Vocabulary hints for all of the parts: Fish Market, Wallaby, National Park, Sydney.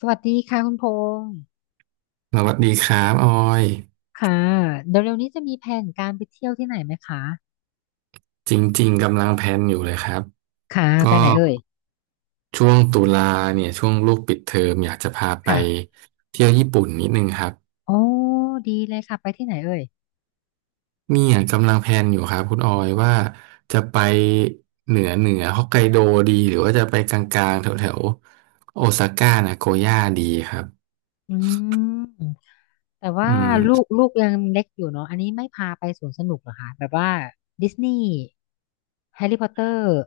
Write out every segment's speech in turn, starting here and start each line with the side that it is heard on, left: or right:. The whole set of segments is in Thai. left: สวัสดีค่ะคุณพงษ์
right: สวัสดีครับออย
left: ค่ะ เดี๋ยวเร็วนี้จะมีแผนการไปเที่ยวที่ไหนไหมคะ
right: จริงๆกำลังแพลนอยู่เลยครับ
left: ค่ะ ไป
right: ก็
left: ไหนเอ่ย
right: ช่วงตุลาเนี่ยช่วงลูกปิดเทอมอยากจะพาไป
left: ค่ะ
right: เที่ยวญี่ปุ่นนิดนึงครับ
left: โอ้ดีเลยค่ะ ไปที่ไหนเอ่ย
right: เนี่ยกำลังแพลนอยู่ครับคุณออยว่าจะไปเหนือฮอกไกโดดีหรือว่าจะไปกลางๆแถวๆโอซาก้านาโกย่าดีครับ
left: อืม แต่
right: อื
left: ว่า
right: ม
left: ลูกยังเล็กอยู่เนาะอันนี้ไม่พาไปสวนสนุกเหรอคะแบบว่าดิสนีย์แฮร์รี่พอตเตอร์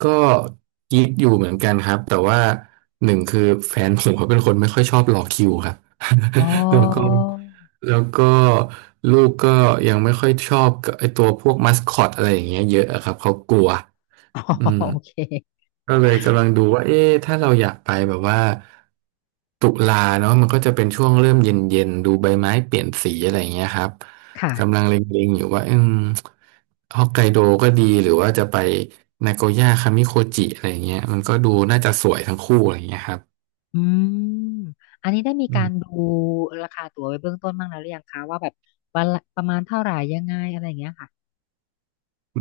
right: ก็คิดอยู่เหมือนกันครับแต่ว่าหนึ่งคือแฟนผมเขาเป็นคนไม่ค่อยชอบรอคิวครับ
left: อ๋อ
right: แล้วก็ แล้วก็ลูกก็ยังไม่ค่อยชอบกับไอตัวพวกมัสคอตอะไรอย่างเงี้ยเยอะอะครับเขากลัว
left: อ๋อ
right: อืม
left: โอเค
right: ก็เลยกำลังดูว่าเอ๊ะถ้าเราอยากไปแบบว่าตุลาเนาะมันก็จะเป็นช่วงเริ่มเย็นๆดูใบไม้เปลี่ยนสีอะไรอย่างเงี้ยครับ
left: ค่ะ
right: กำลังเล็งๆอยู่ว่าฮอกไกโดก็ดีหรือว่าจะไปนาโกย่าคามิโคจิอะไรอย่างเงี้ยมันก็ดูน่าจะสวยทั้งคู่อะไรอย่างเงี้ยครับ
left: อืม อันนี้ได้มี
right: อื
left: กา
right: ม
left: รดูราคาตั๋วไว้เบื้องต้นบ้างแล้วหรือยังคะว่าแบบวันละประมาณเท่าไหร่ยังไงอะไรอย่างเงี้ยค่ะ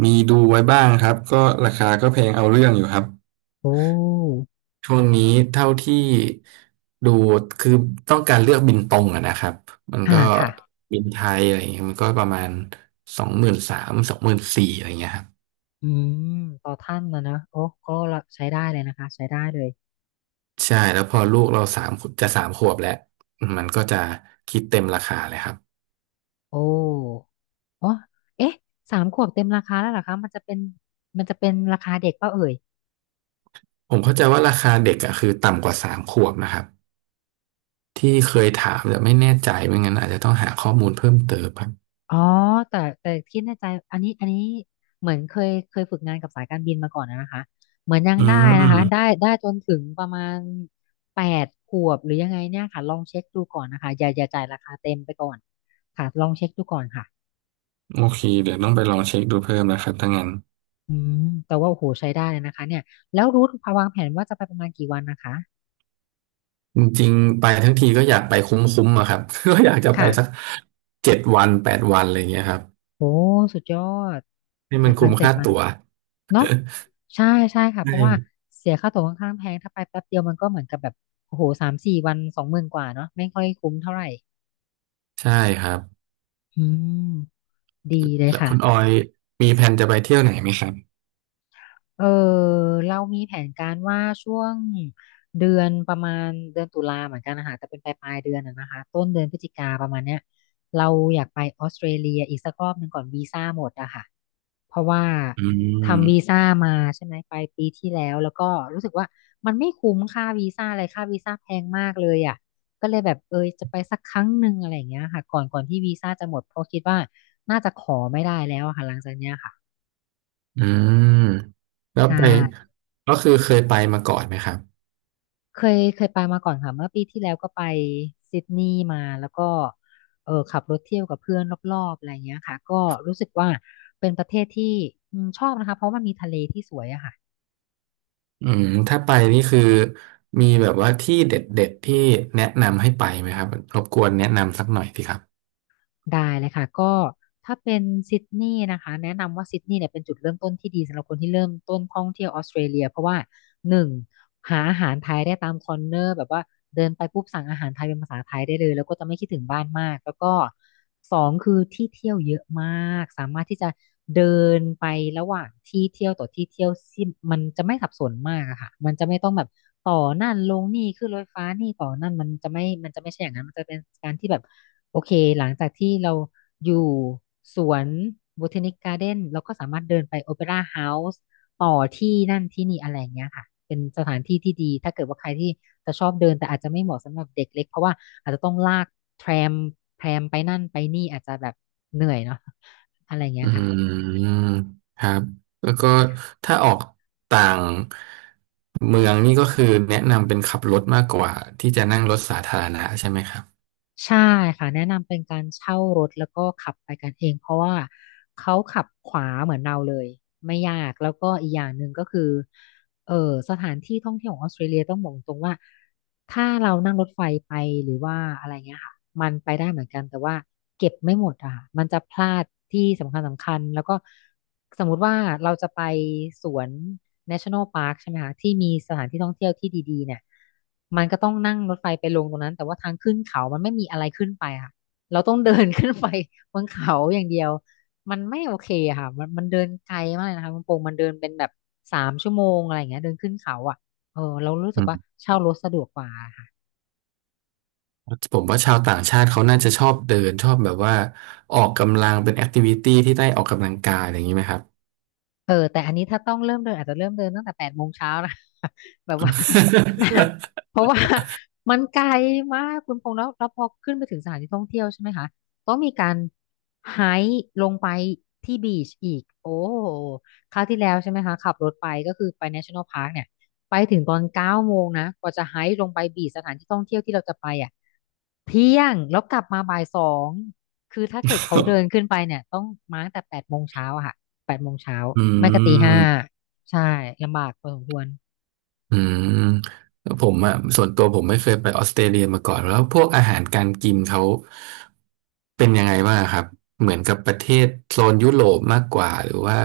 right: มีดูไว้บ้างครับก็ราคาก็แพงเอาเรื่องอยู่ครับ
left: โอ้
right: ช่วงนี้เท่าที่ดูคือต้องการเลือกบินตรงอะนะครับมัน
left: อ่า
right: ก็
left: ค่ะ
right: บินไทยอะไรเงี้ยมันก็ประมาณ20,000 สาม 20,000 สี่อะไรเงี้ยครับ
left: อืมต่อท่านนะนะโอ้ก็ใช้ได้เลยนะคะใช้ได้เลย
right: ใช่แล้วพอลูกเราสามจะสามขวบแล้วมันก็จะคิดเต็มราคาเลยครับ
left: โอ้อ๋อเอ๊ะสามขวบเต็มราคาแล้วเหรอคะมันจะเป็นราคาเด็กเปล่าเอ่ย
right: ผมเข้าใจว่าราคาเด็กอะคือต่ำกว่าสามขวบนะครับที่เคยถามแต่ไม่แน่ใจไม่งั้นอาจจะต้องหาข้อมูลเพิ่มเติมครับ
left: อ๋อแต่คิดในใจอันนี้เหมือนเคยฝึกงานกับสายการบินมาก่อนนะนะคะเหมือนยัง
right: อื
left: ได้นะคะได้
right: ม
left: ได้จนถึงประมาณแปดขวบหรือยังไงเนี่ยค่ะลองเช็คดูก่อนนะคะอย่าจ่ายราคาเต็มไปก่อนค่ะลองเช็คดูก่อนค่ะ
right: โอเคเดี๋ยวต้องไปลองเช็คดูเพิ่มนะครับถ้างั้น
left: อืมแต่ว่าโอ้โหใช้ได้เลยนะคะเนี่ยแล้วรูทวางแผนว่าจะไปประมาณกี่วันนะคะ
right: จริงๆไปทั้งทีก็อยากไปคุ้มๆอะครับ ก็อยากจะไป
left: ค่ะ
right: สักเจ็ดวันแปดวันอะไรเงี้ยครับ
left: โอ้สุดยอด
right: ให้
left: แป
right: มัน
left: ดวั
right: คุ้
left: น
right: ม
left: เจ็ด
right: ค่า
left: วัน
right: ตั๋ว
left: เนาะใช่ใช่ค่ะเพ
right: ใช่
left: ราะว่าเสียค่าตั๋วค่อนข้างแพงถ้าไปแป๊บเดียวมันก็เหมือนกับแบบโอ้โหสามสี่วันสองหมื่นกว่าเนาะไม่ค่อยคุ้มเท่าไหร่
right: ใช่ครับ
left: อืมดีเลย
right: แล้วคุณออ
left: ค่ะ
right: ยมีแผนจะไปเที่ยวไหนไหมครับ
left: เออเรามีแผนการว่าช่วงเดือนประมาณเดือนตุลาเหมือนกันนะคะแต่เป็นปลายเดือนนะนะคะต้นเดือนพฤศจิกาประมาณเนี้ยเราอยากไปออสเตรเลียอีกสักรอบหนึ่งก่อนวีซ่าหมดอะค่ะเพราะว่า
right: อื
left: ทำวี
right: ม
left: ซ่ามาใช่ไหมไปปีที่แล้วแล้วก็รู้สึกว่ามันไม่คุ้มค่าวีซ่าอะไรค่าวีซ่าแพงมากเลยอะก็เลยแบบเออจะไปสักครั้งหนึ่งอะไรอย่างเงี้ยค่ะก่อนที่วีซ่าจะหมดเพราะคิดว่าน่าจะขอไม่ได้แล้วอะค่ะหลังจากเนี้ยค่ะ
right: อืมแล้ว
left: ใช่
right: ไปก็คือเคยไปมาก่อนไหมครับ
left: เคยไปมาก่อนค่ะเมื่อปีที่แล้วก็ไปซิดนีย์มาแล้วก็เออขับรถเที่ยวกับเพื่อนรอบๆอะไรเงี้ยค่ะก็รู้สึกว่าเป็นประเทศที่อืมชอบนะคะเพราะมันมีทะเลที่สวยอะค่ะ
right: อืมถ้าไปนี่คือมีแบบว่าที่เด็ดๆที่แนะนำให้ไปไหมครับรบกวนแนะนำสักหน่อยสิครับ
left: ได้เลยค่ะก็ถ้าเป็นซิดนีย์นะคะแนะนำว่าซิดนีย์เนี่ยเป็นจุดเริ่มต้นที่ดีสำหรับคนที่เริ่มต้นท่องเที่ยวออสเตรเลียเพราะว่า หนึ่งหาอาหารไทยได้ตามคอร์เนอร์แบบว่าเดินไปปุ๊บสั่งอาหารไทยเป็นภาษาไทยได้เลยแล้วก็จะไม่คิดถึงบ้านมากแล้วก็สองคือที่เที่ยวเยอะมากสามารถที่จะเดินไประหว่างที่เที่ยวต่อที่เที่ยวซิ่งมันจะไม่สับสนมากอะค่ะมันจะไม่ต้องแบบต่อนั่นลงนี่ขึ้นรถไฟฟ้านี่ต่อนั่นมันจะไม่ใช่อย่างนั้นมันจะเป็นการที่แบบโอเคหลังจากที่เราอยู่สวน b บ t ท n นิ g การ์เด้นเราก็สามารถเดินไปโอเปร่าเฮาส์ ต่อที่นั่นที่นี่อะไรอย่างเงี้ยค่ะเป็นสถานที่ที่ดีถ้าเกิดว่าใครที่จะชอบเดินแต่อาจจะไม่เหมาะสำหรับเด็กเล็กเพราะว่าอาจจะต้องลากแทรมแทรมไปนั่นไปนี่อาจจะแบบเหนื่อยเนาะอะไรอย่างเงี้
right: อื
left: ยค่ะ
right: มครับแล้วก็ถ้าออกต่างเมืองนี่ก็คือแนะนำเป็นขับรถมากกว่าที่จะนั่งรถสาธารณะใช่ไหมครับ
left: ใช่ค่ะแนะนำเป็นการเช่ารถแล้วก็ขับไปกันเองเพราะว่าเขาขับขวาเหมือนเราเลยไม่ยากแล้วก็อีกอย่างหนึ่งก็คือ เออสถานที่ท่องเที่ยวของออสเตรเลียต้องบอกตรงว่าถ้าเรานั่งรถไฟไปหรือว่าอะไรเงี้ยค่ะมันไปได้เหมือนกันแต่ว่าเก็บไม่หมดอะค่ะมันจะพลาดที่สำคัญแล้วก็สมมุติว่าเราจะไปสวน National Park ใช่ไหมคะที่มีสถานที่ท่องเที่ยวที่ดีๆเนี่ยมันก็ต้องนั่งรถไฟไปลงตรงนั้นแต่ว่าทางขึ้นเขา มันไม่มีอะไรขึ้นไปอะค่ะเราต้องเดิน ขึ้นไปบนเขาอย่างเดียว มันไม่โอเคอะค่ะมันเดินไกลมากเลยนะคะคุณพงษ์มันเดินเป็นแบบ3 ชั่วโมงอะไรอย่างเงี้ยเดินขึ้นเขาอ่ะเออเรารู้สึ
right: อื
left: กว่า
right: ม
left: เช่ารถสะดวกกว่าค่ะ
right: ผมว่าชาวต่างชาติเขาน่าจะชอบเดินชอบแบบว่าออกกำลังเป็นแอคทิวิตี้ที่ได้ออกกำลังกายอะไรอย่างนี้ไหมครับ
left: เออแต่อันนี้ถ้าต้องเริ่มเดินอาจจะเริ่มเดินตั้งแต่8 โมงเช้านะ แบบว่า เพราะว่ามันไกลมากคุณพงษ์แล้วพอขึ้นไปถึงสถานที่ท่องเที่ยวใช่ไหมคะต้องมีการไฮค์ลงไปที่บีชอีกโอ้โหคราวที่แล้วใช่ไหมคะขับรถไปก็คือไป National Park เนี่ยไปถึงตอน9 โมงนะกว่าจะไฮค์ลงไปบีชสถานที่ท่องเที่ยวที่เราจะไปอ่ะเที่ยงแล้วกลับมาบ่าย 2คือถ้าเกิดเขาเดินขึ้นไปเนี่ยต้องมาตั้งแต่8 โมงเช้าค่ะ
right: อื
left: ไม่ก็ตี 5
right: ม
left: ใช่ลำบากพอสมควร
right: อืมผมอ่ะส่วนตัวผมไม่เคยไปออสเตรเลียมาก่อนแล้วพวกอาหารการกินเขาเป็นยังไงบ้างครับเหมือนกับประเทศโซนยุโรปมากกว่าหรือว่า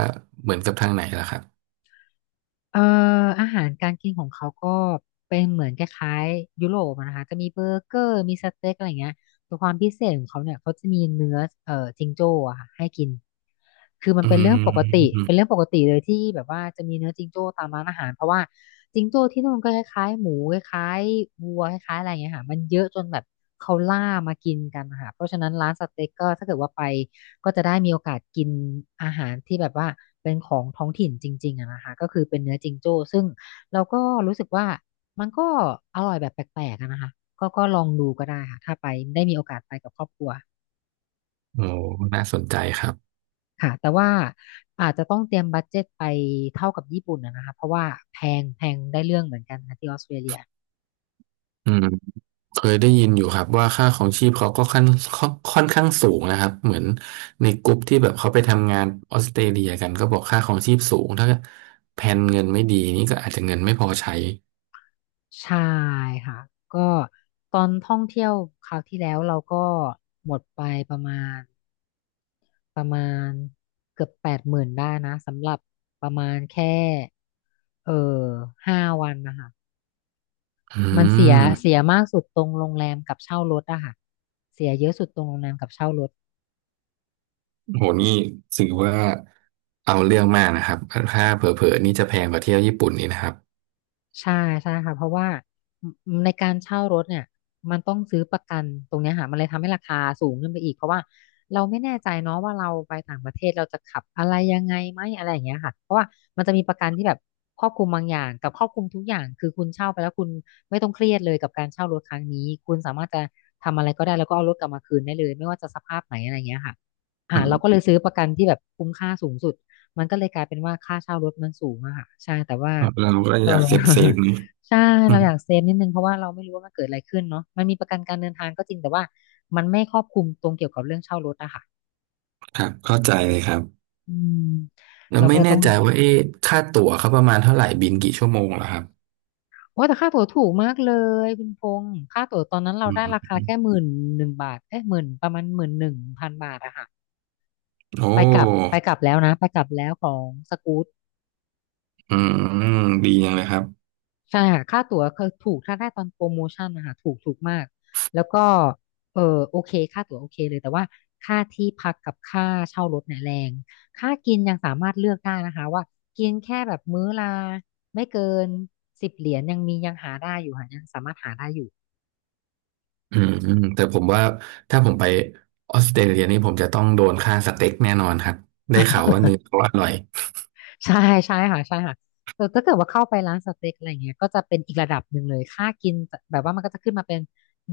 right: เหมือนกับทางไหนล่ะครับ
left: เอ่ออาหารการกินของเขาก็เป็นเหมือนคล้ายๆยุโรปอะนะคะจะมีเบอร์เกอร์มีสเต็กอะไรอย่างเงี้ยแต่ความพิเศษของเขาเนี่ยเขาจะมีเนื้อจิงโจ้อะค่ะให้กินคือมัน
right: อื
left: เป็นเรื่องปกติ
right: ม
left: เป็นเรื่องปกติเลยที่แบบว่าจะมีเนื้อจิงโจ้ตามร้านอาหารเพราะว่าจิงโจ้ที่นู่นก็คล้ายๆหมูคล้ายๆวัวคล้ายๆอะไรอย่างเงี้ยค่ะมันเยอะจนแบบเขาล่ามากินกันนะคะเพราะฉะนั้นร้านสเต็กก็ถ้าเกิดว่าไป ก็จะได้มีโอกาสกินอาหารที่แบบว่าเป็นของท้องถิ่นจริงๆอะนะคะก็คือเป็นเนื้อจิงโจ้ซึ่งเราก็รู้สึกว่ามันก็อร่อยแบบแปลกๆอะนะคะก็ลองดูก็ได้ค่ะถ้าไปได้มีโอกาสไปกับครอบครัว
right: โอ้น่าสนใจครับ
left: ค่ะแต่ว่าอาจจะต้องเตรียมบัดเจ็ตไปเท่ากับญี่ปุ่นอะนะคะเพราะว่าแพงแพงได้เรื่องเหมือนกันค่ะที่ออสเตรเลีย
right: อืมเคยได้ยินอยู่ครับว่าค่าของชีพเขาก็ค่อนข้างสูงนะครับเหมือนในกลุ่มที่แบบเขาไปทำงานออสเตรเลียกันก็บอกค่าของชีพสูงถ้าแผนเงินไม่ดีนี่ก็อาจจะเงินไม่พอใช้
left: ใช่ค่ะก็ตอนท่องเที่ยวคราวที่แล้วเราก็หมดไปประมาณ ประมาณเกือบ 80,000ได้นะสำหรับประมาณแค่เออ5 วันนะคะ
right: อื
left: มันเสีย
right: ม
left: เสียมากสุดตรงโรงแรมกับเช่ารถอะค่ะเสียเยอะสุดตรงโรงแรมกับเช่ารถ
right: โหนี่ถือว่าเอาเรื่องมากนะครับถ้าเผลอๆนี่จะแพงกว่าเที่ยวญี่ปุ่นนี่นะครับ
left: ใช่ใช่ค่ะเพราะว่าในการเช่ารถเนี่ยมันต้องซื้อประกันตรงเนี้ยค่ะมันเลยทำให้ราคาสูงขึ้นไปอีกเพราะว่าเราไม่แน่ใจเนาะว่าเราไปต่างประเทศเราจะขับอะไรยังไงไหมอะไรอย่างเงี้ยค่ะเพราะว่ามันจะมีประกันที่แบบครอบคลุมบางอย่างกับครอบคลุมทุกอย่างคือคุณเช่าไปแล้วคุณไม่ต้องเครียดเลยกับการเช่ารถครั้งนี้คุณสามารถจะทำอะไรก็ได้แล้วก็เอารถกลับมาคืนได้เลยไม่ว่าจะสภาพไหนอะไรอย่างเงี้ยค่ะ
right: อื
left: เรา
right: ม
left: ก็เลยซื้อประกันที่แบบคุ้มค่าสูงสุดมันก็เลยกลายเป็นว่าค่าเช่ารถมันสูงอะค่ะใช่แต่ว่า
right: เราก็
left: เออ
right: อยากเซฟ นี่
left: ใช่
right: อื
left: เรา
right: ม
left: อยากเซฟนิดนึงเพราะว่าเราไม่รู้ว่ามันเกิดอะไรขึ้นเนาะมันมีประกันการเดินทางก็จริงแต่ว่ามันไม่ครอบคลุมตรงเกี่ยวกับเรื่องเช่ารถอะค่ะ
right: ครับเข้าใจเลยครับ
left: อืม
right: แล้ว
left: เราก็
right: ไม่
left: เลย
right: แน่
left: ต้อง
right: ใจว่าเอ๊ะค่าตั๋วเขาประมาณเท่าไหร่บินกี่ชั่วโมงเหรอครับ
left: โอ้แต่ค่าตั๋วถูกมากเลยคุณพงษ์ค่าตั๋วตอนนั้นเรา
right: อื
left: ได้รา
right: ม
left: คาแค่11,000 บาทเอ๊หมื่นประมาณ11,000 บาทอะค่ะ
right: โอ
left: ไปกลับไป
right: ้
left: กลับแล้วนะไปกลับแล้วของสกู๊ต
right: อืมดีจังเลยครับ
left: ใช่ค่ะค่าตั๋วคือถูกถ้าได้ตอนโปรโมชั่นนะคะถูกถูกมากแล้วก็เออโอเคค่าตั๋วโอเคเลยแต่ว่าค่าที่พักกับค่าเช่ารถเนี่ยแรงค่ากินยังสามารถเลือกได้นะคะว่ากินแค่แบบมื้อละไม่เกินสิบเหรียญยังมียังหาได้อยู่ค่ะยังสามารถหาได้อยู่
right: อืมอืมแต่ผมว่าถ้าผมไปออสเตรเลียนี่ผมจะต้องโดนค่าสเต็กแน่นอนครับ ได้ข่าวว่าเนื้อ เขาอร่อย
left: ใช่ใช่ค่ะใช่ค่ะแต่ถ้าเกิดว่าเข้าไปร้านสเต็กอะไรเงี้ยก็จะเป็นอีกระดับหนึ่งเลยค่ากินแบบว่ามันก็จะขึ้นมาเป็น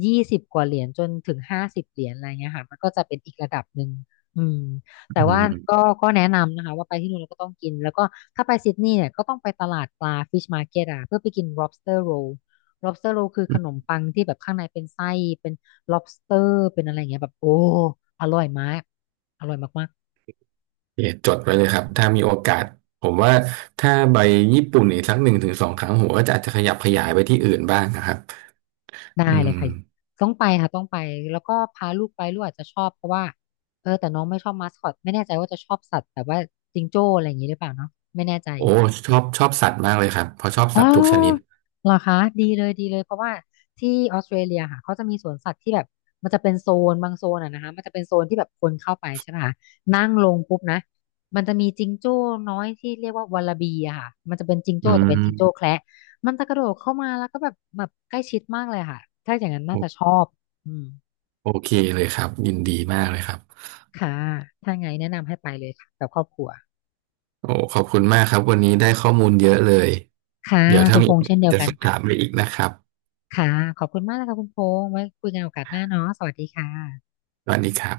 left: 20 กว่าเหรียญจนถึง50 เหรียญอะไรเงี้ยค่ะมันก็จะเป็นอีกระดับหนึ่งอืมแต่
right: อื
left: ว่าก็
right: ม
left: แนะนำนะคะว่าไปที่นู่นแล้วก็ต้องกินแล้วก็ถ้าไปซิดนีย์เนี่ยก็ต้องไปตลาดปลา Fish Market อ่ะเพื่อไปกิน lobster roll lobster roll คือขนมปังที่แบบข้างในเป็นไส้เป็น lobster เป็นอะไรเงี้ยแบบโอ้อร่อยมากอร่อยมากๆ
right: โอเคจดไว้เลยครับถ้ามีโอกาสผมว่าถ้าไปญี่ปุ่นอีกสักหนึ่งถึงสองครั้งผมก็จะอาจจะขยับขยายไปที่อื่นบ้างนะครับ
left: ได้
right: อื
left: เลยค่ะ
right: ม
left: ต้องไปค่ะต้องไปแล้วก็พาลูกไปลูกอาจจะชอบเพราะว่าเออแต่น้องไม่ชอบมาสคอตไม่แน่ใจว่าจะชอบสัตว์แบบว่าจิงโจ้อะไรอย่างนี้หรือเปล่าเนาะไม่แน่ใจ
right: โอ้ชอบสัตว์มากเลยครับเพราะชอบ
left: อ๋อ
right: สัตว์ทุกชนิด
left: เหรอคะดีเลยดีเลยเพราะว่าที่ออสเตรเลียค่ะเขาจะมีสวนสัตว์ที่แบบมันจะเป็นโซนบางโซนอ่ะนะคะมันจะเป็นโซนที่แบบคนเข้าไปใช่ไหมคะนั่งลงปุ๊บนะมันจะมีจิงโจ้น้อยที่เรียกว่าวาลาบีอะค่ะมันจะเป็นจิง
right: อื
left: โจ้แต่เป็นจิงโจ้แค
right: ม
left: ระมันจะกระโดดเข้ามาแล้วก็แบบใกล้ชิดมากเลยค่ะถ้าอย่างนั้นน่า
right: โอ
left: จะชอบอืม
right: โอเคเลยครับยินดีมากเลยครับ
left: ค่ะถ้าไงแนะนำให้ไปเลยค่ะกับครอบครัว
right: โอ้ขอบคุณมากครับวันนี้ได้ข้อมูลเยอะเลย
left: ค่ะ
right: เดี๋ยวถ้า
left: คุณ
right: มี
left: พ
right: โอ
left: งษ์
right: กา
left: เช่
right: ส
left: นเดียว
right: จะ
left: กั
right: ส
left: น
right: อบถาม
left: ค่ะ
right: ไปอีกนะครับ
left: ค่ะขอบคุณมากนะคะคุณพงษ์ไว้คุยกันโอกาสหน้าเนาะสวัสดีค่ะ
right: สวัสดีครับ